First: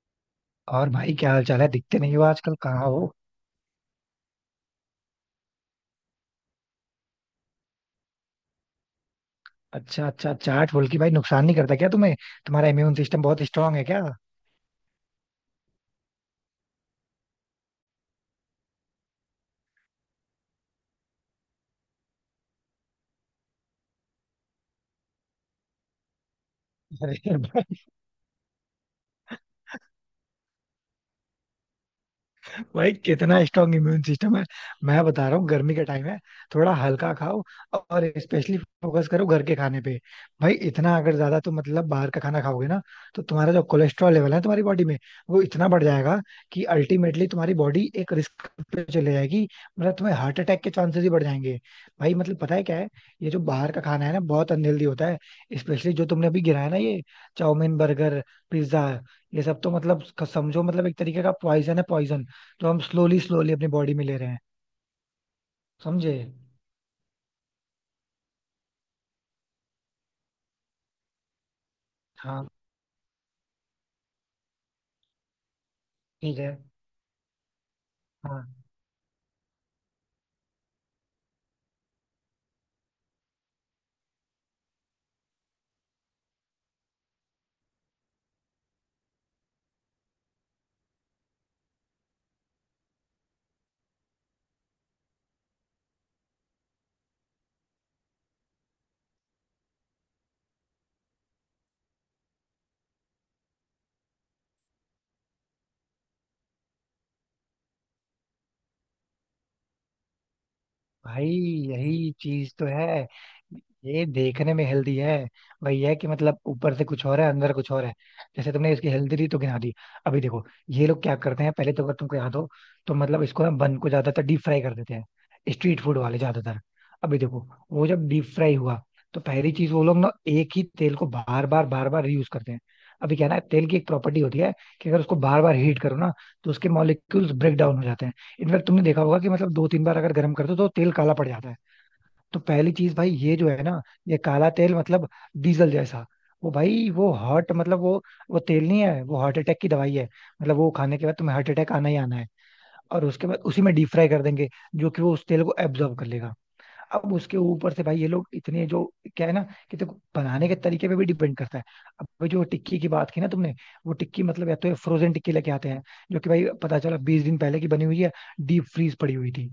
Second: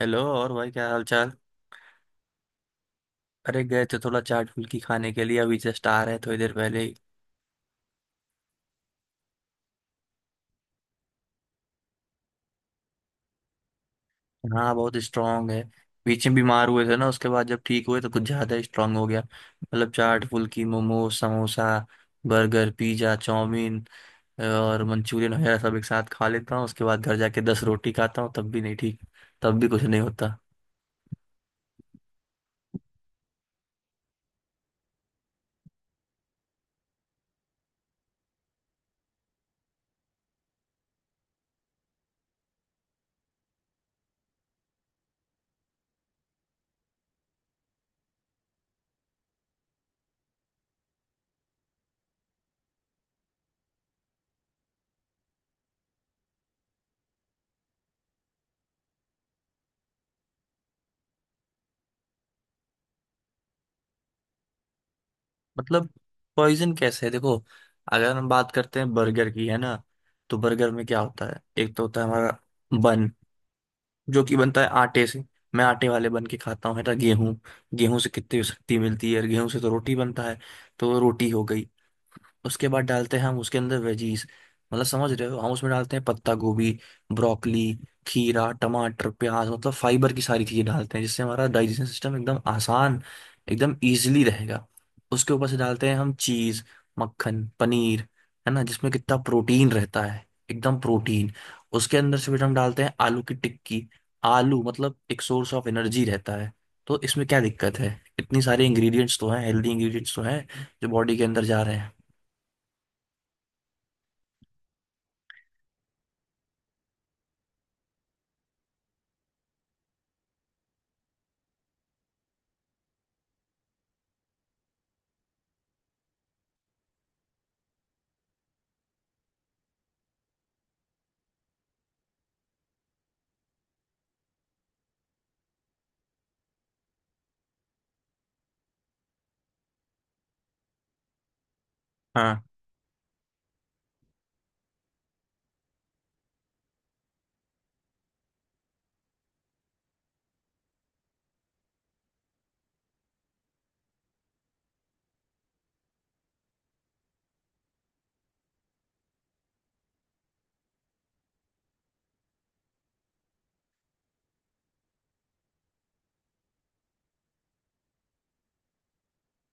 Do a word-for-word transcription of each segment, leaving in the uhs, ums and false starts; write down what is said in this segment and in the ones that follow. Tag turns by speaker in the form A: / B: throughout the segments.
A: Hello, और भाई
B: और
A: क्या हाल
B: भाई क्या
A: चाल।
B: हाल चाल है? दिखते नहीं हो आजकल, कहाँ हो?
A: अरे, गए थे थोड़ा चाट फुल्की खाने के लिए, अभी जस्ट आ रहे थोड़ी देर पहले ही।
B: अच्छा अच्छा, चाट बोल के भाई नुकसान नहीं करता क्या तुम्हें? तुम्हारा इम्यून सिस्टम बहुत स्ट्रांग है क्या?
A: हाँ, बहुत स्ट्रांग है। बीच में बीमार हुए थे ना, उसके बाद जब ठीक हुए तो कुछ ज्यादा स्ट्रांग हो गया। मतलब चाट phulki momos samosa burger pizza chowmein और मंचूरियन वगैरह सब एक साथ खा लेता हूँ, उसके बाद घर
B: अरे,
A: जाके दस रोटी खाता हूँ तब भी नहीं ठीक। तब भी कुछ नहीं होता।
B: भाई कितना स्ट्रांग इम्यून सिस्टम है। मैं बता रहा हूँ, गर्मी का टाइम है, थोड़ा हल्का खाओ। और स्पेशली फोकस करो घर के खाने पे। भाई इतना अगर ज्यादा तुम मतलब बाहर का खाना खाओगे ना, तो तुम्हारा जो कोलेस्ट्रॉल लेवल है तुम्हारी बॉडी में, वो इतना बढ़ जाएगा कि अल्टीमेटली तुम्हारी बॉडी एक रिस्क पे चले जाएगी। मतलब तुम्हें हार्ट अटैक के चांसेस ही बढ़ जाएंगे। भाई मतलब पता है क्या है, ये जो बाहर का खाना है ना बहुत अनहेल्दी होता है। स्पेशली जो तुमने अभी गिराया ना, ये चाउमीन, बर्गर, पिज्जा, ये सब तो मतलब समझो मतलब एक तरीके का पॉइजन है। पॉइजन तो हम स्लोली स्लोली अपनी बॉडी में ले रहे हैं।
A: मतलब
B: समझे?
A: पॉइजन कैसे है, देखो? अगर हम बात करते हैं बर्गर की, है ना, तो बर्गर में क्या होता है? एक तो होता है हमारा
B: हाँ
A: बन, जो कि बनता है आटे से। मैं आटे वाले बन के
B: ठीक है।
A: खाता हूँ, है ना। गेहूँ, गेहूँ से
B: हाँ
A: कितनी शक्ति मिलती है, और गेहूँ से तो रोटी बनता है। तो रोटी हो गई। उसके बाद डालते हैं हम उसके अंदर वेजीज, मतलब समझ रहे हो, हम उसमें डालते हैं पत्ता गोभी, ब्रोकली, खीरा, टमाटर, प्याज, मतलब फाइबर की सारी चीजें डालते हैं, जिससे हमारा डाइजेशन सिस्टम एकदम आसान, एकदम इजीली रहेगा। उसके ऊपर से डालते हैं हम चीज, मक्खन, पनीर, है ना, जिसमें कितना प्रोटीन रहता है, एकदम प्रोटीन। उसके अंदर से फिर हम डालते हैं आलू की टिक्की। आलू मतलब एक सोर्स ऑफ एनर्जी रहता है। तो इसमें क्या दिक्कत है? इतनी सारे इंग्रेडिएंट्स तो हैं, हेल्दी इंग्रेडिएंट्स तो हैं, जो बॉडी के
B: भाई,
A: अंदर जा रहे हैं।
B: यही चीज तो है। ये देखने में हेल्दी है, वही है कि मतलब ऊपर से कुछ और है अंदर कुछ और है। जैसे तुमने इसकी हेल्दी तो गिना दी, अभी देखो ये लोग क्या करते हैं। पहले तो अगर तुमको याद हो तो मतलब इसको ना, बन को ज्यादातर डीप फ्राई कर देते हैं, स्ट्रीट फूड वाले ज्यादातर। अभी देखो वो जब डीप फ्राई हुआ, तो पहली चीज वो लोग ना एक ही तेल को बार बार बार बार रीयूज करते हैं। अभी क्या है ना, तेल की एक प्रॉपर्टी होती है कि अगर उसको बार बार हीट करो ना, तो उसके मॉलिक्यूल्स ब्रेक डाउन हो जाते हैं। इनफैक्ट तुमने देखा होगा कि मतलब दो तीन बार अगर गर्म कर दो तो तेल काला पड़ जाता है। तो
A: हाँ।
B: पहली चीज भाई ये जो है ना, ये काला तेल मतलब डीजल जैसा, वो भाई वो हार्ट मतलब वो वो तेल नहीं है, वो हार्ट अटैक की दवाई है। मतलब वो खाने के बाद तुम्हें हार्ट अटैक आना ही आना है। और उसके बाद उसी में डीप फ्राई कर देंगे, जो कि वो उस तेल को एब्जॉर्ब कर लेगा। अब उसके ऊपर से भाई ये लोग इतने जो, क्या है ना, कि देखो बनाने के तरीके पे भी डिपेंड करता है। अब भाई जो टिक्की की बात की ना तुमने, वो टिक्की मतलब या तो फ्रोजन टिक्की लेके आते हैं, जो कि भाई पता चला बीस दिन पहले की बनी हुई है, डीप फ्रीज पड़ी हुई थी।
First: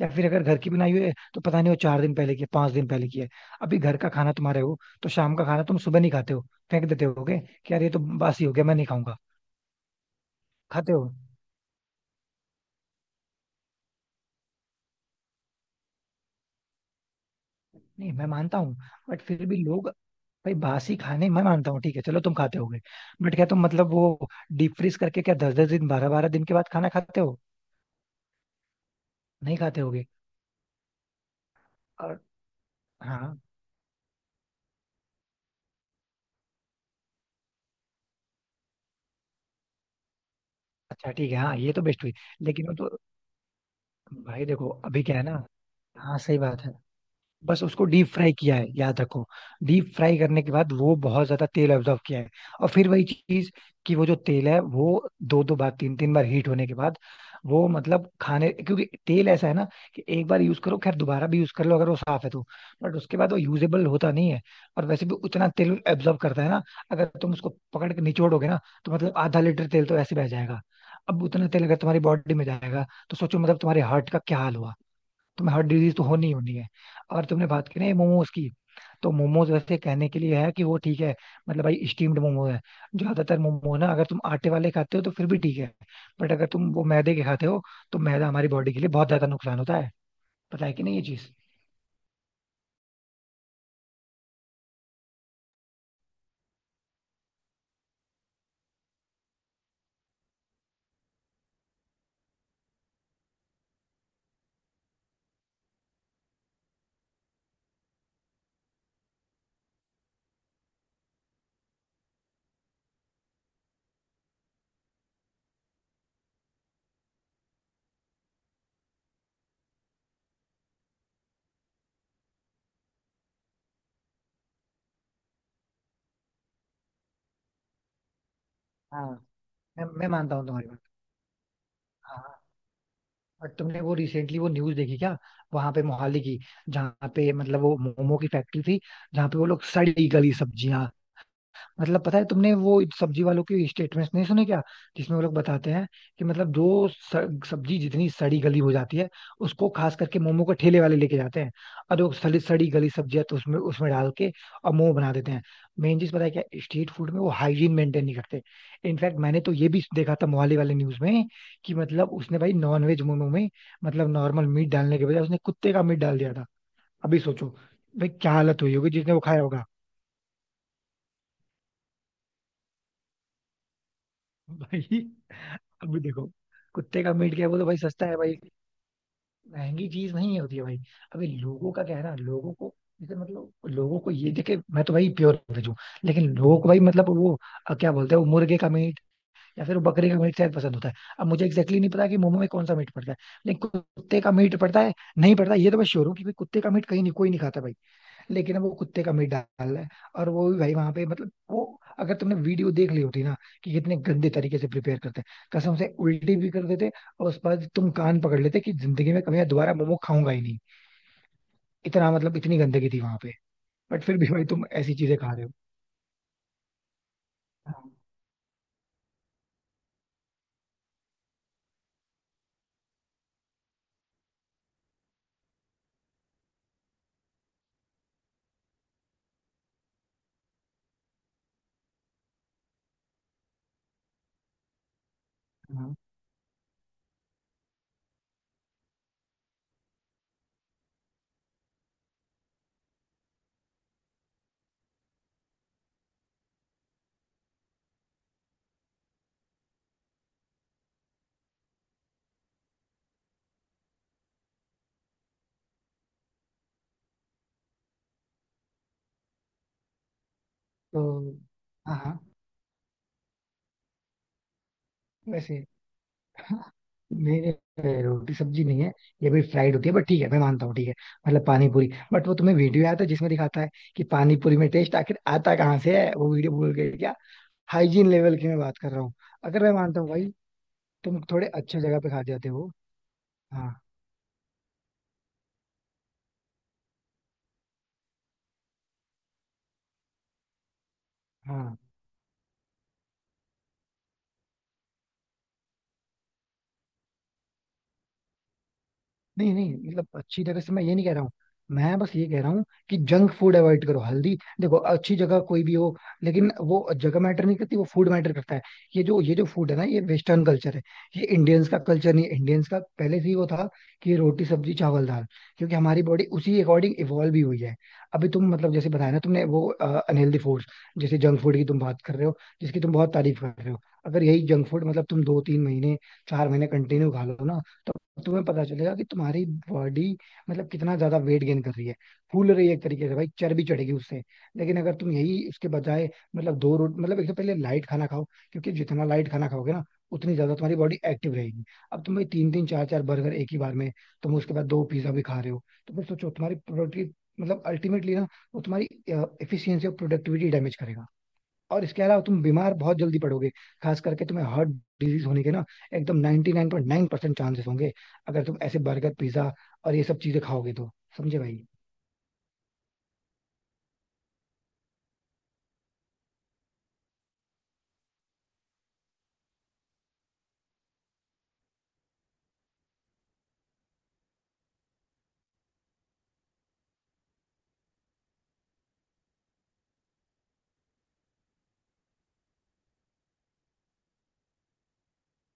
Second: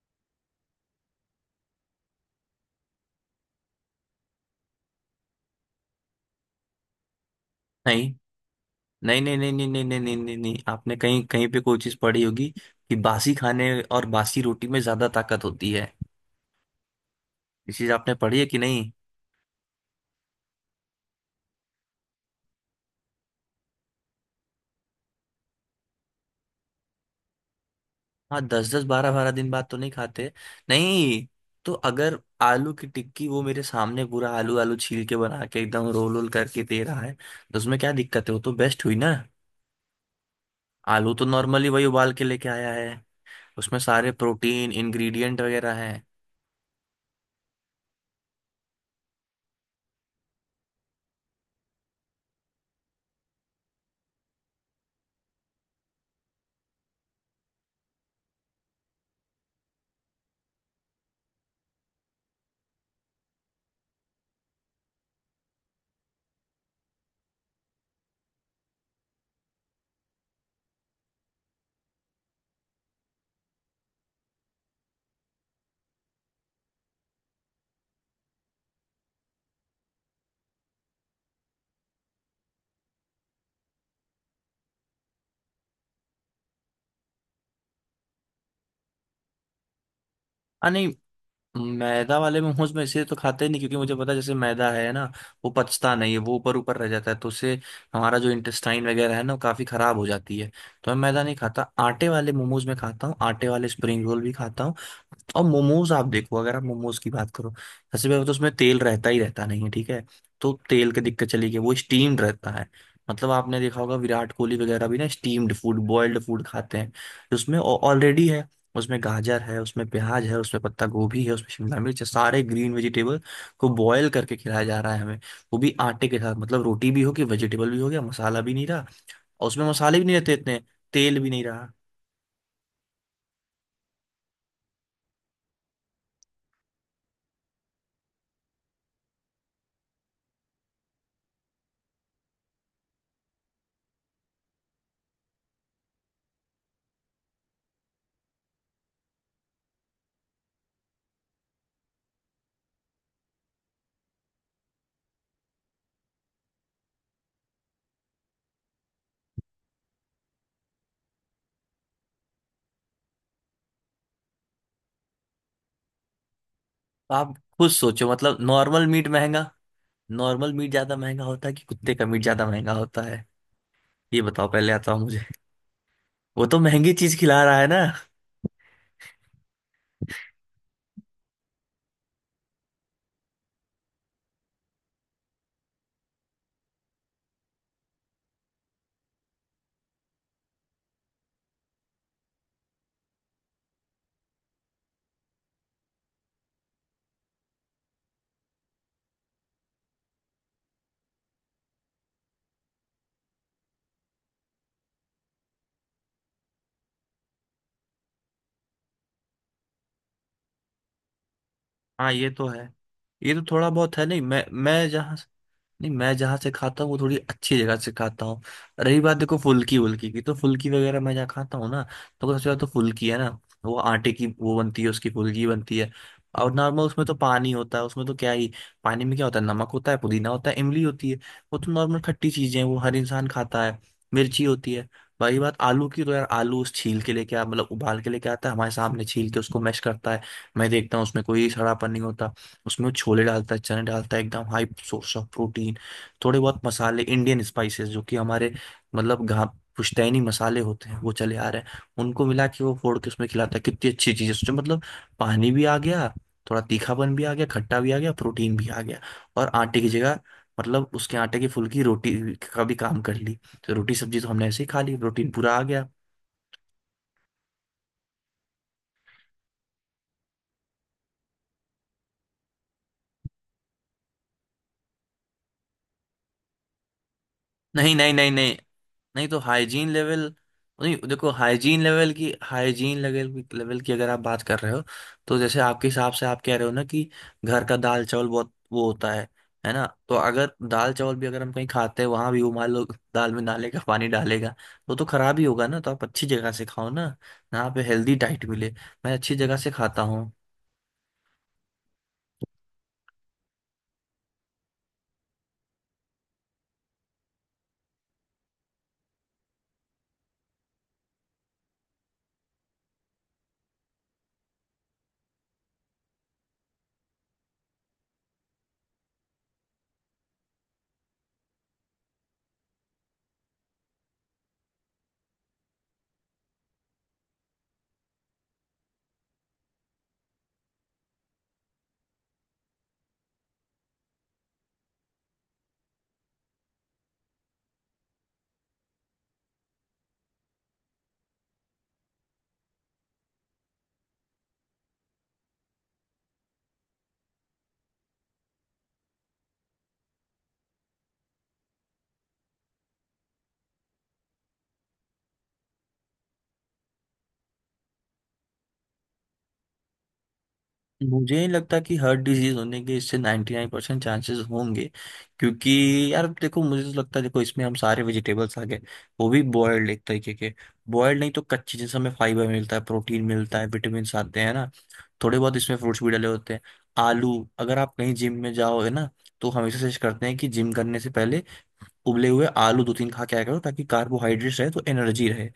B: या फिर अगर घर की बनाई हुई है तो पता नहीं वो चार दिन पहले की है, पांच दिन पहले की है। अभी घर का खाना तुम्हारे हो, तो शाम का खाना तुम सुबह नहीं खाते हो, फेंक देते होगे कि यार ये तो
A: नहीं
B: बासी हो गया, मैं नहीं खाऊंगा।
A: नहीं नहीं नहीं नहीं नहीं नहीं नहीं नहीं नहीं,
B: खाते
A: आपने
B: हो?
A: कहीं कहीं पे कोई चीज पढ़ी होगी कि बासी खाने और बासी रोटी में ज्यादा ताकत होती है। ये चीज
B: नहीं,
A: आपने
B: मैं
A: पढ़ी है
B: मानता
A: कि
B: हूँ,
A: नहीं?
B: बट फिर भी लोग, भाई बासी खाने मैं मानता हूँ, ठीक है चलो तुम खाते होगे। बट क्या तुम मतलब वो डीप फ्रीज करके क्या दस दस दिन, बारह बारह दिन के बाद खाना खाते हो?
A: हाँ, दस दस बारह बारह दिन
B: नहीं
A: बाद तो
B: खाते
A: नहीं
B: होगे।
A: खाते। नहीं। तो अगर
B: और
A: आलू की टिक्की,
B: हाँ,
A: वो मेरे सामने पूरा आलू आलू छील के बना के एकदम रोल रोल करके दे रहा है, तो उसमें क्या दिक्कत है? वो तो बेस्ट हुई ना।
B: अच्छा
A: आलू तो
B: ठीक है, हाँ,
A: नॉर्मली
B: ये तो
A: वही
B: बेस्ट हुई।
A: उबाल के लेके
B: लेकिन
A: आया
B: वो
A: है,
B: तो,
A: उसमें सारे
B: भाई देखो
A: प्रोटीन
B: अभी क्या है
A: इंग्रेडिएंट
B: ना,
A: वगैरह है।
B: हाँ सही बात है। बस उसको डीप फ्राई किया है, याद रखो। डीप फ्राई करने के बाद वो बहुत ज्यादा तेल अब्जॉर्ब किया है। और फिर वही चीज, कि वो जो तेल है, वो दो दो बार तीन तीन बार हीट होने के बाद, वो मतलब खाने, क्योंकि तेल ऐसा है ना, कि एक बार यूज करो, खैर दोबारा भी यूज कर लो अगर वो साफ है तो, बट उसके बाद वो यूजेबल होता नहीं है। और वैसे भी उतना तेल एब्जॉर्ब करता है ना, अगर तुम उसको पकड़ के निचोड़ोगे ना, तो मतलब आधा लीटर तेल तो ऐसे बह जाएगा। अब उतना तेल अगर तुम्हारी बॉडी में जाएगा तो सोचो मतलब तुम्हारे हार्ट का क्या हाल होगा। तुम्हें हार्ट डिजीज तो होनी ही होनी है। और तुमने बात की ना मोमोज की, तो मोमोज वैसे कहने के लिए है कि वो ठीक है, मतलब भाई स्टीम्ड मोमो है। ज्यादातर मोमो ना अगर तुम आटे वाले खाते हो तो फिर भी ठीक है, बट अगर तुम वो मैदे के खाते हो, तो मैदा हमारी बॉडी के लिए बहुत ज्यादा नुकसान होता है। पता
A: हाँ,
B: है कि
A: नहीं।
B: नहीं ये चीज?
A: मैदा वाले मोमोज में इसे तो खाते ही नहीं, क्योंकि मुझे पता है, जैसे मैदा है ना, वो पचता नहीं है, वो ऊपर ऊपर रह जाता है, तो उससे हमारा जो इंटेस्टाइन वगैरह है ना, वो काफी खराब हो जाती है। तो मैं मैदा नहीं खाता, आटे वाले मोमोज में खाता हूँ, आटे वाले स्प्रिंग रोल भी खाता हूँ। और मोमोज, आप देखो, अगर आप मोमोज की बात करो, सबसे पहले तो उसमें तेल रहता ही रहता नहीं है, ठीक है। तो तेल की दिक्कत चली गई, वो स्टीम्ड रहता है। मतलब आपने देखा होगा, विराट कोहली वगैरह भी ना स्टीम्ड फूड, बॉइल्ड फूड खाते हैं। उसमें ऑलरेडी है, उसमें गाजर है, उसमें प्याज है, उसमें पत्ता गोभी है, उसमें शिमला मिर्च है, सारे ग्रीन वेजिटेबल को बॉयल करके खिलाया जा रहा है हमें, वो भी आटे के साथ। मतलब रोटी भी होगी, वेजिटेबल भी हो गया, मसाला भी नहीं रहा।
B: हाँ,
A: और उसमें
B: मैं
A: मसाले भी
B: मैं
A: नहीं रहते
B: मानता हूँ
A: इतने,
B: तुम्हारी बात।
A: तेल भी नहीं रहा।
B: हाँ, और तुमने वो रिसेंटली वो न्यूज देखी क्या, वहां पे मोहाली की, जहाँ पे मतलब वो मोमो की फैक्ट्री थी, जहाँ पे वो लोग सड़ी गली सब्जियां, मतलब पता है तुमने वो सब्जी वालों की स्टेटमेंट्स नहीं सुने क्या, जिसमें वो लोग बताते हैं कि मतलब जो स- सब्जी जितनी सड़ी गली हो जाती है, उसको खास करके मोमो के ठेले वाले लेके जाते हैं। और वो सड़ी सड़ी गली सब्जियां तो उसमें उसमें डाल के और मोमो बना देते हैं। मेन चीज पता है क्या, स्ट्रीट फूड में वो हाइजीन मेंटेन नहीं करते। इनफैक्ट मैंने तो ये भी देखा था मोहाली वाले न्यूज में, कि मतलब उसने भाई नॉनवेज मोमो में मतलब नॉर्मल मीट डालने के बजाय उसने कुत्ते का मीट डाल दिया था।
A: तो
B: अभी
A: आप
B: सोचो,
A: खुद
B: भाई
A: सोचो,
B: क्या
A: मतलब
B: हालत हुई
A: नॉर्मल
B: होगी
A: मीट
B: जिसने वो खाया
A: महंगा,
B: होगा।
A: नॉर्मल मीट ज्यादा महंगा होता है कि कुत्ते का मीट ज्यादा महंगा होता है, ये बताओ पहले आता हूँ
B: भाई
A: मुझे।
B: अभी देखो,
A: वो तो महंगी
B: कुत्ते का
A: चीज
B: मीट
A: खिला
B: क्या है, वो
A: रहा
B: तो
A: है
B: भाई
A: ना।
B: सस्ता है भाई, महंगी चीज नहीं होती है भाई। अभी लोगों का क्या है ना, लोगों को, जैसे मतलब लोगों को ये देखे, मैं तो भाई प्योर वेज हूँ, लेकिन लोगों को भाई मतलब वो अ, क्या बोलते हैं, वो मुर्गे का मीट या फिर वो बकरे का मीट शायद पसंद होता है। अब मुझे एग्जैक्टली नहीं पता कि मोमो में कौन सा मीट पड़ता है, लेकिन कुत्ते का मीट पड़ता है नहीं पड़ता ये तो मैं श्योर हूँ कि भाई कुत्ते का मीट कहीं नहीं, कोई नहीं खाता भाई। लेकिन वो कुत्ते का मीट डाल रहा है। और वो भी भाई वहां पे मतलब वो, अगर तुमने वीडियो देख ली होती ना कि कितने गंदे तरीके से प्रिपेयर करते हैं, कसम से उल्टी भी कर देते। और उसके बाद तुम कान पकड़ लेते कि जिंदगी में कभी मैं दोबारा मोमो खाऊंगा ही नहीं, इतना
A: हाँ, ये
B: मतलब
A: तो
B: इतनी
A: है,
B: गंदगी थी वहां पे।
A: ये तो थोड़ा बहुत
B: बट
A: है।
B: फिर
A: नहीं,
B: भी
A: मैं
B: भाई तुम
A: मैं
B: ऐसी
A: जहाँ,
B: चीजें खा रहे हो।
A: नहीं, मैं जहाँ से खाता हूँ वो थोड़ी अच्छी जगह
B: हाँ,
A: से खाता हूँ। रही बात, देखो, फुल्की वुल्की की, तो फुल्की वगैरह मैं जहाँ खाता हूँ ना, तो अगर सबसे ज्यादा तो फुल्की है ना, वो आटे की वो बनती है, उसकी फुल्की बनती है। और नॉर्मल उसमें तो पानी होता है, उसमें तो क्या ही। पानी में क्या होता है? नमक होता है, पुदीना होता है, इमली होती है, वो तो नॉर्मल खट्टी चीजें हैं, वो हर इंसान खाता है। मिर्ची होती है। बाकी बात आलू
B: हाँ,
A: की, तो यार आलू उस छील के लेके आ, मतलब उबाल के लेके आता है हमारे सामने, छील के उसको मैश करता है। मैं देखता हूँ उसमें कोई सड़ापन नहीं होता। उसमें वो छोले डालता है, चने डालता है, एकदम हाई सोर्स ऑफ प्रोटीन, थोड़े बहुत मसाले, इंडियन स्पाइसेस, जो कि हमारे, मतलब घा पुश्तैनी मसाले होते हैं, वो चले आ रहे हैं, उनको मिला के वो फोड़ के उसमें खिलाता है। कितनी अच्छी चीज़ है उसमें। मतलब पानी भी आ गया, थोड़ा तीखापन भी आ गया, खट्टा भी आ गया, प्रोटीन भी आ गया, और आटे की जगह, मतलब
B: तो
A: उसके आटे की फुल्की
B: हाँ,
A: रोटी
B: हाँ।
A: का भी काम कर ली। तो रोटी सब्जी तो हमने ऐसे ही खा ली, प्रोटीन
B: वैसे,
A: पूरा आ गया।
B: हाँ, मेरे, रोटी सब्जी नहीं है, ये भी फ्राइड होती है, बट ठीक है मैं मानता हूँ, ठीक है, मतलब पानी पूरी। बट वो तुम्हें वीडियो आया था जिसमें दिखाता है कि पानी पूरी में टेस्ट आखिर आता कहाँ से है, वो वीडियो भूल गए क्या?
A: नहीं
B: हाइजीन
A: नहीं नहीं
B: लेवल की
A: नहीं
B: मैं बात कर रहा हूँ।
A: नहीं, तो
B: अगर मैं
A: हाइजीन
B: मानता हूँ
A: लेवल,
B: भाई,
A: नहीं
B: तुम
A: देखो,
B: थोड़े अच्छे
A: हाइजीन
B: जगह पे
A: लेवल
B: खा
A: की
B: जाते हो।
A: हाइजीन लेवल की
B: हाँ
A: लेवल की अगर आप बात कर रहे हो, तो जैसे आपके हिसाब से आप कह रहे हो ना कि घर का दाल चावल बहुत वो होता है है ना। तो अगर दाल चावल भी अगर हम कहीं
B: हाँ,
A: खाते हैं, वहां भी वो, मान लो दाल में नाले का पानी डालेगा, वो तो खराब ही होगा ना। तो आप अच्छी जगह से खाओ ना, यहाँ पे हेल्दी डाइट मिले। मैं अच्छी
B: नहीं
A: जगह से
B: नहीं,
A: खाता
B: मतलब
A: हूँ।
B: अच्छी जगह से मैं ये नहीं कह रहा हूँ। मैं बस ये कह रहा हूँ कि जंक फूड अवॉइड करो, हल्दी। देखो अच्छी जगह कोई भी हो, लेकिन वो जगह मैटर नहीं करती, वो फूड मैटर करता है। ये जो ये जो फूड है ना, ये वेस्टर्न कल्चर है, ये इंडियंस का कल्चर नहीं है। इंडियंस का पहले से ही वो था कि रोटी सब्जी चावल दाल, क्योंकि हमारी बॉडी उसी अकॉर्डिंग इवॉल्व भी हुई है। अभी तुम मतलब जैसे बताया ना तुमने वो अनहेल्दी फूड्स, जैसे जंक फूड की तुम बात कर रहे हो, जिसकी तुम बहुत तारीफ कर रहे हो, अगर यही जंक फूड मतलब तुम दो तीन महीने, चार महीने कंटिन्यू खा लो ना, तो तो तुम्हें पता चलेगा कि तुम्हारी बॉडी मतलब कितना ज्यादा वेट गेन कर रही है, फूल रही है एक तरीके से, भाई चर्बी चढ़ेगी उससे। लेकिन अगर तुम यही इसके बजाय, मतलब दो रोट मतलब एक तो पहले लाइट खाना खाओ, क्योंकि जितना लाइट खाना खाओगे ना, उतनी ज्यादा तुम्हारी बॉडी एक्टिव रहेगी। अब तुम भाई तीन तीन चार चार बर्गर एक ही बार में, तुम उसके बाद दो पिज्जा भी खा रहे हो, तो फिर सोचो तुम्हारी प्रोडक्टिव मतलब अल्टीमेटली ना, वो तुम्हारी एफिशिएंसी और प्रोडक्टिविटी डैमेज करेगा। और इसके अलावा तुम बीमार बहुत जल्दी पड़ोगे। खास करके तुम्हें हार्ट डिजीज होने के ना एकदम ninety nine point nine percent chances होंगे, अगर तुम ऐसे बर्गर पिज्जा और ये सब चीजें खाओगे तो।
A: मुझे
B: समझे
A: नहीं
B: भाई,
A: लगता कि हर डिजीज होने के इससे निन्यानवे परसेंट चांसेस होंगे। क्योंकि यार देखो, मुझे तो लगता है, देखो इसमें हम सारे वेजिटेबल्स आ गए, वो भी बॉयल्ड एक तरीके के, बॉयल्ड नहीं तो कच्चे, जैसे हमें फाइबर मिलता है, प्रोटीन मिलता है, विटामिन आते हैं ना। थोड़े बहुत इसमें फ्रूट्स भी डले होते हैं। आलू, अगर आप कहीं जिम में जाओ है ना, तो हमेशा सजेस्ट करते हैं कि जिम करने से पहले उबले हुए आलू दो तीन खा के आया करो, ताकि कार्बोहाइड्रेट्स रहे तो एनर्जी रहे,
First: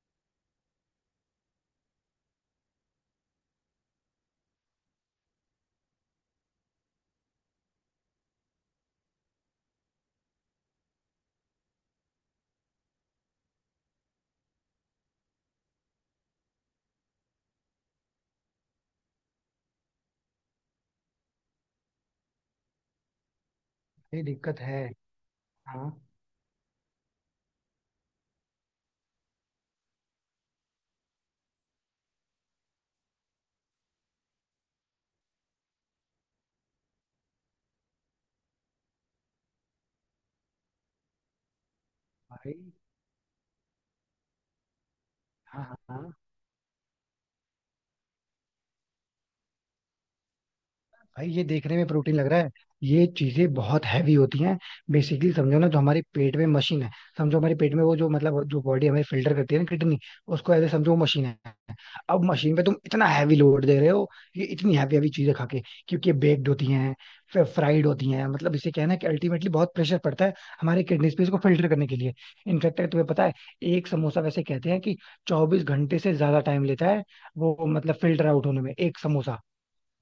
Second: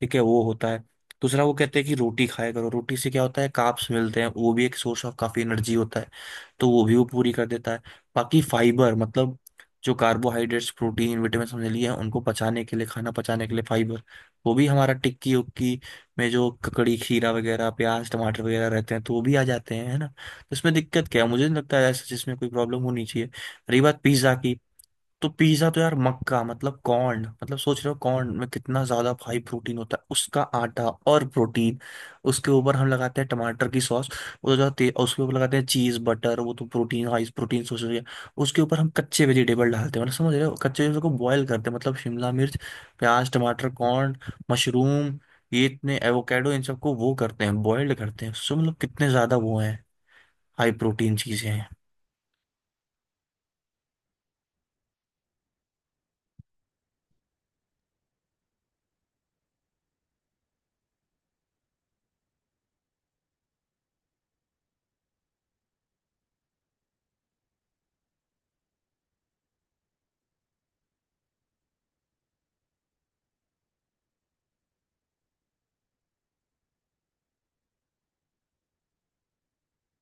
A: ठीक है, वो होता है। दूसरा वो कहते हैं कि रोटी खाया करो, रोटी से क्या होता है, कार्ब्स मिलते हैं, वो भी एक सोर्स ऑफ काफी एनर्जी होता है, तो वो भी वो पूरी कर देता है। बाकी फाइबर, मतलब जो कार्बोहाइड्रेट्स प्रोटीन विटामिन समझ लिए हैं, उनको पचाने के लिए, खाना पचाने के लिए फाइबर, वो भी हमारा टिक्की उक्की में जो ककड़ी खीरा वगैरह प्याज टमाटर वगैरह रहते हैं, तो वो भी आ जाते हैं, है ना। तो इसमें दिक्कत क्या है? मुझे नहीं लगता है ऐसा जिसमें कोई प्रॉब्लम होनी चाहिए। रही बात
B: ये
A: पिज्ज़ा की,
B: दिक्कत है।
A: तो पिज्जा तो
B: हाँ
A: यार मक्का, मतलब कॉर्न, मतलब सोच रहे हो कॉर्न में कितना ज्यादा हाई प्रोटीन होता है, उसका आटा और प्रोटीन। उसके ऊपर हम लगाते हैं टमाटर की सॉस, वो जाते हैं, उसके ऊपर लगाते हैं चीज बटर, वो तो प्रोटीन, हाई प्रोटीन, सोच रही है। उसके ऊपर हम कच्चे वेजिटेबल डालते हैं, मतलब समझ रहे हो कच्चे वेजिटेबल को बॉयल करते हैं, मतलब शिमला मिर्च,
B: भाई,
A: प्याज, टमाटर, कॉर्न, मशरूम,
B: हाँ
A: ये इतने
B: हाँ।
A: एवोकेडो, इन सबको वो करते हैं बॉयल्ड करते हैं, सो मतलब कितने ज्यादा वो हैं, हाई प्रोटीन
B: भाई ये
A: चीजें हैं।
B: देखने में प्रोटीन लग रहा है, ये चीजें बहुत हैवी होती हैं। बेसिकली समझो ना, जो हमारे पेट में मशीन है, समझो हमारे पेट में वो जो मतलब जो बॉडी हमें फिल्टर करती है ना, किडनी, उसको ऐसे समझो वो मशीन है। अब मशीन पे तुम इतना हैवी लोड दे रहे हो, ये इतनी हैवी हैवी चीजें खा के, क्योंकि ये बेक्ड होती हैं, फिर फ्राइड होती हैं, मतलब इसे कहना है कि अल्टीमेटली बहुत प्रेशर पड़ता है हमारे किडनीज पे इसको फिल्टर करने के लिए। इनफैक्ट अगर तुम्हें पता है, एक समोसा वैसे कहते हैं कि चौबीस घंटे से ज्यादा टाइम लेता है, वो मतलब फिल्टर आउट होने में, एक समोसा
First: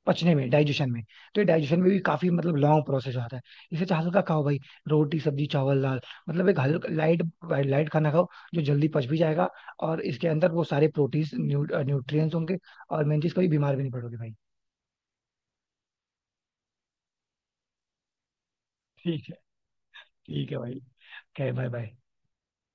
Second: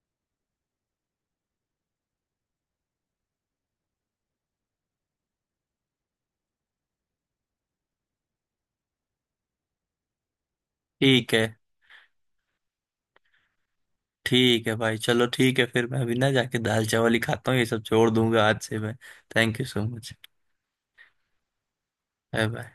B: पचने में, डाइजेशन में। तो ये डाइजेशन में भी काफी मतलब लॉन्ग प्रोसेस होता है। इसे तो हल्का खाओ भाई, रोटी सब्जी चावल दाल, मतलब एक हल्का लाइट, लाइट खाना खाओ, जो जल्दी पच भी जाएगा, और इसके अंदर वो सारे प्रोटीन
A: ठीक है।
B: न्यू, न्यूट्रिएंट्स होंगे। और मेन चीज कभी बीमार भी नहीं पड़ोगे भाई।
A: ठीक है भाई, चलो ठीक है, फिर मैं अभी ना जाके दाल चावल ही खाता हूँ, ये सब छोड़ दूंगा आज से मैं।
B: ठीक है।
A: Thank you so much.
B: ठीक है भाई, क्या, बाय बाय।
A: Bye bye.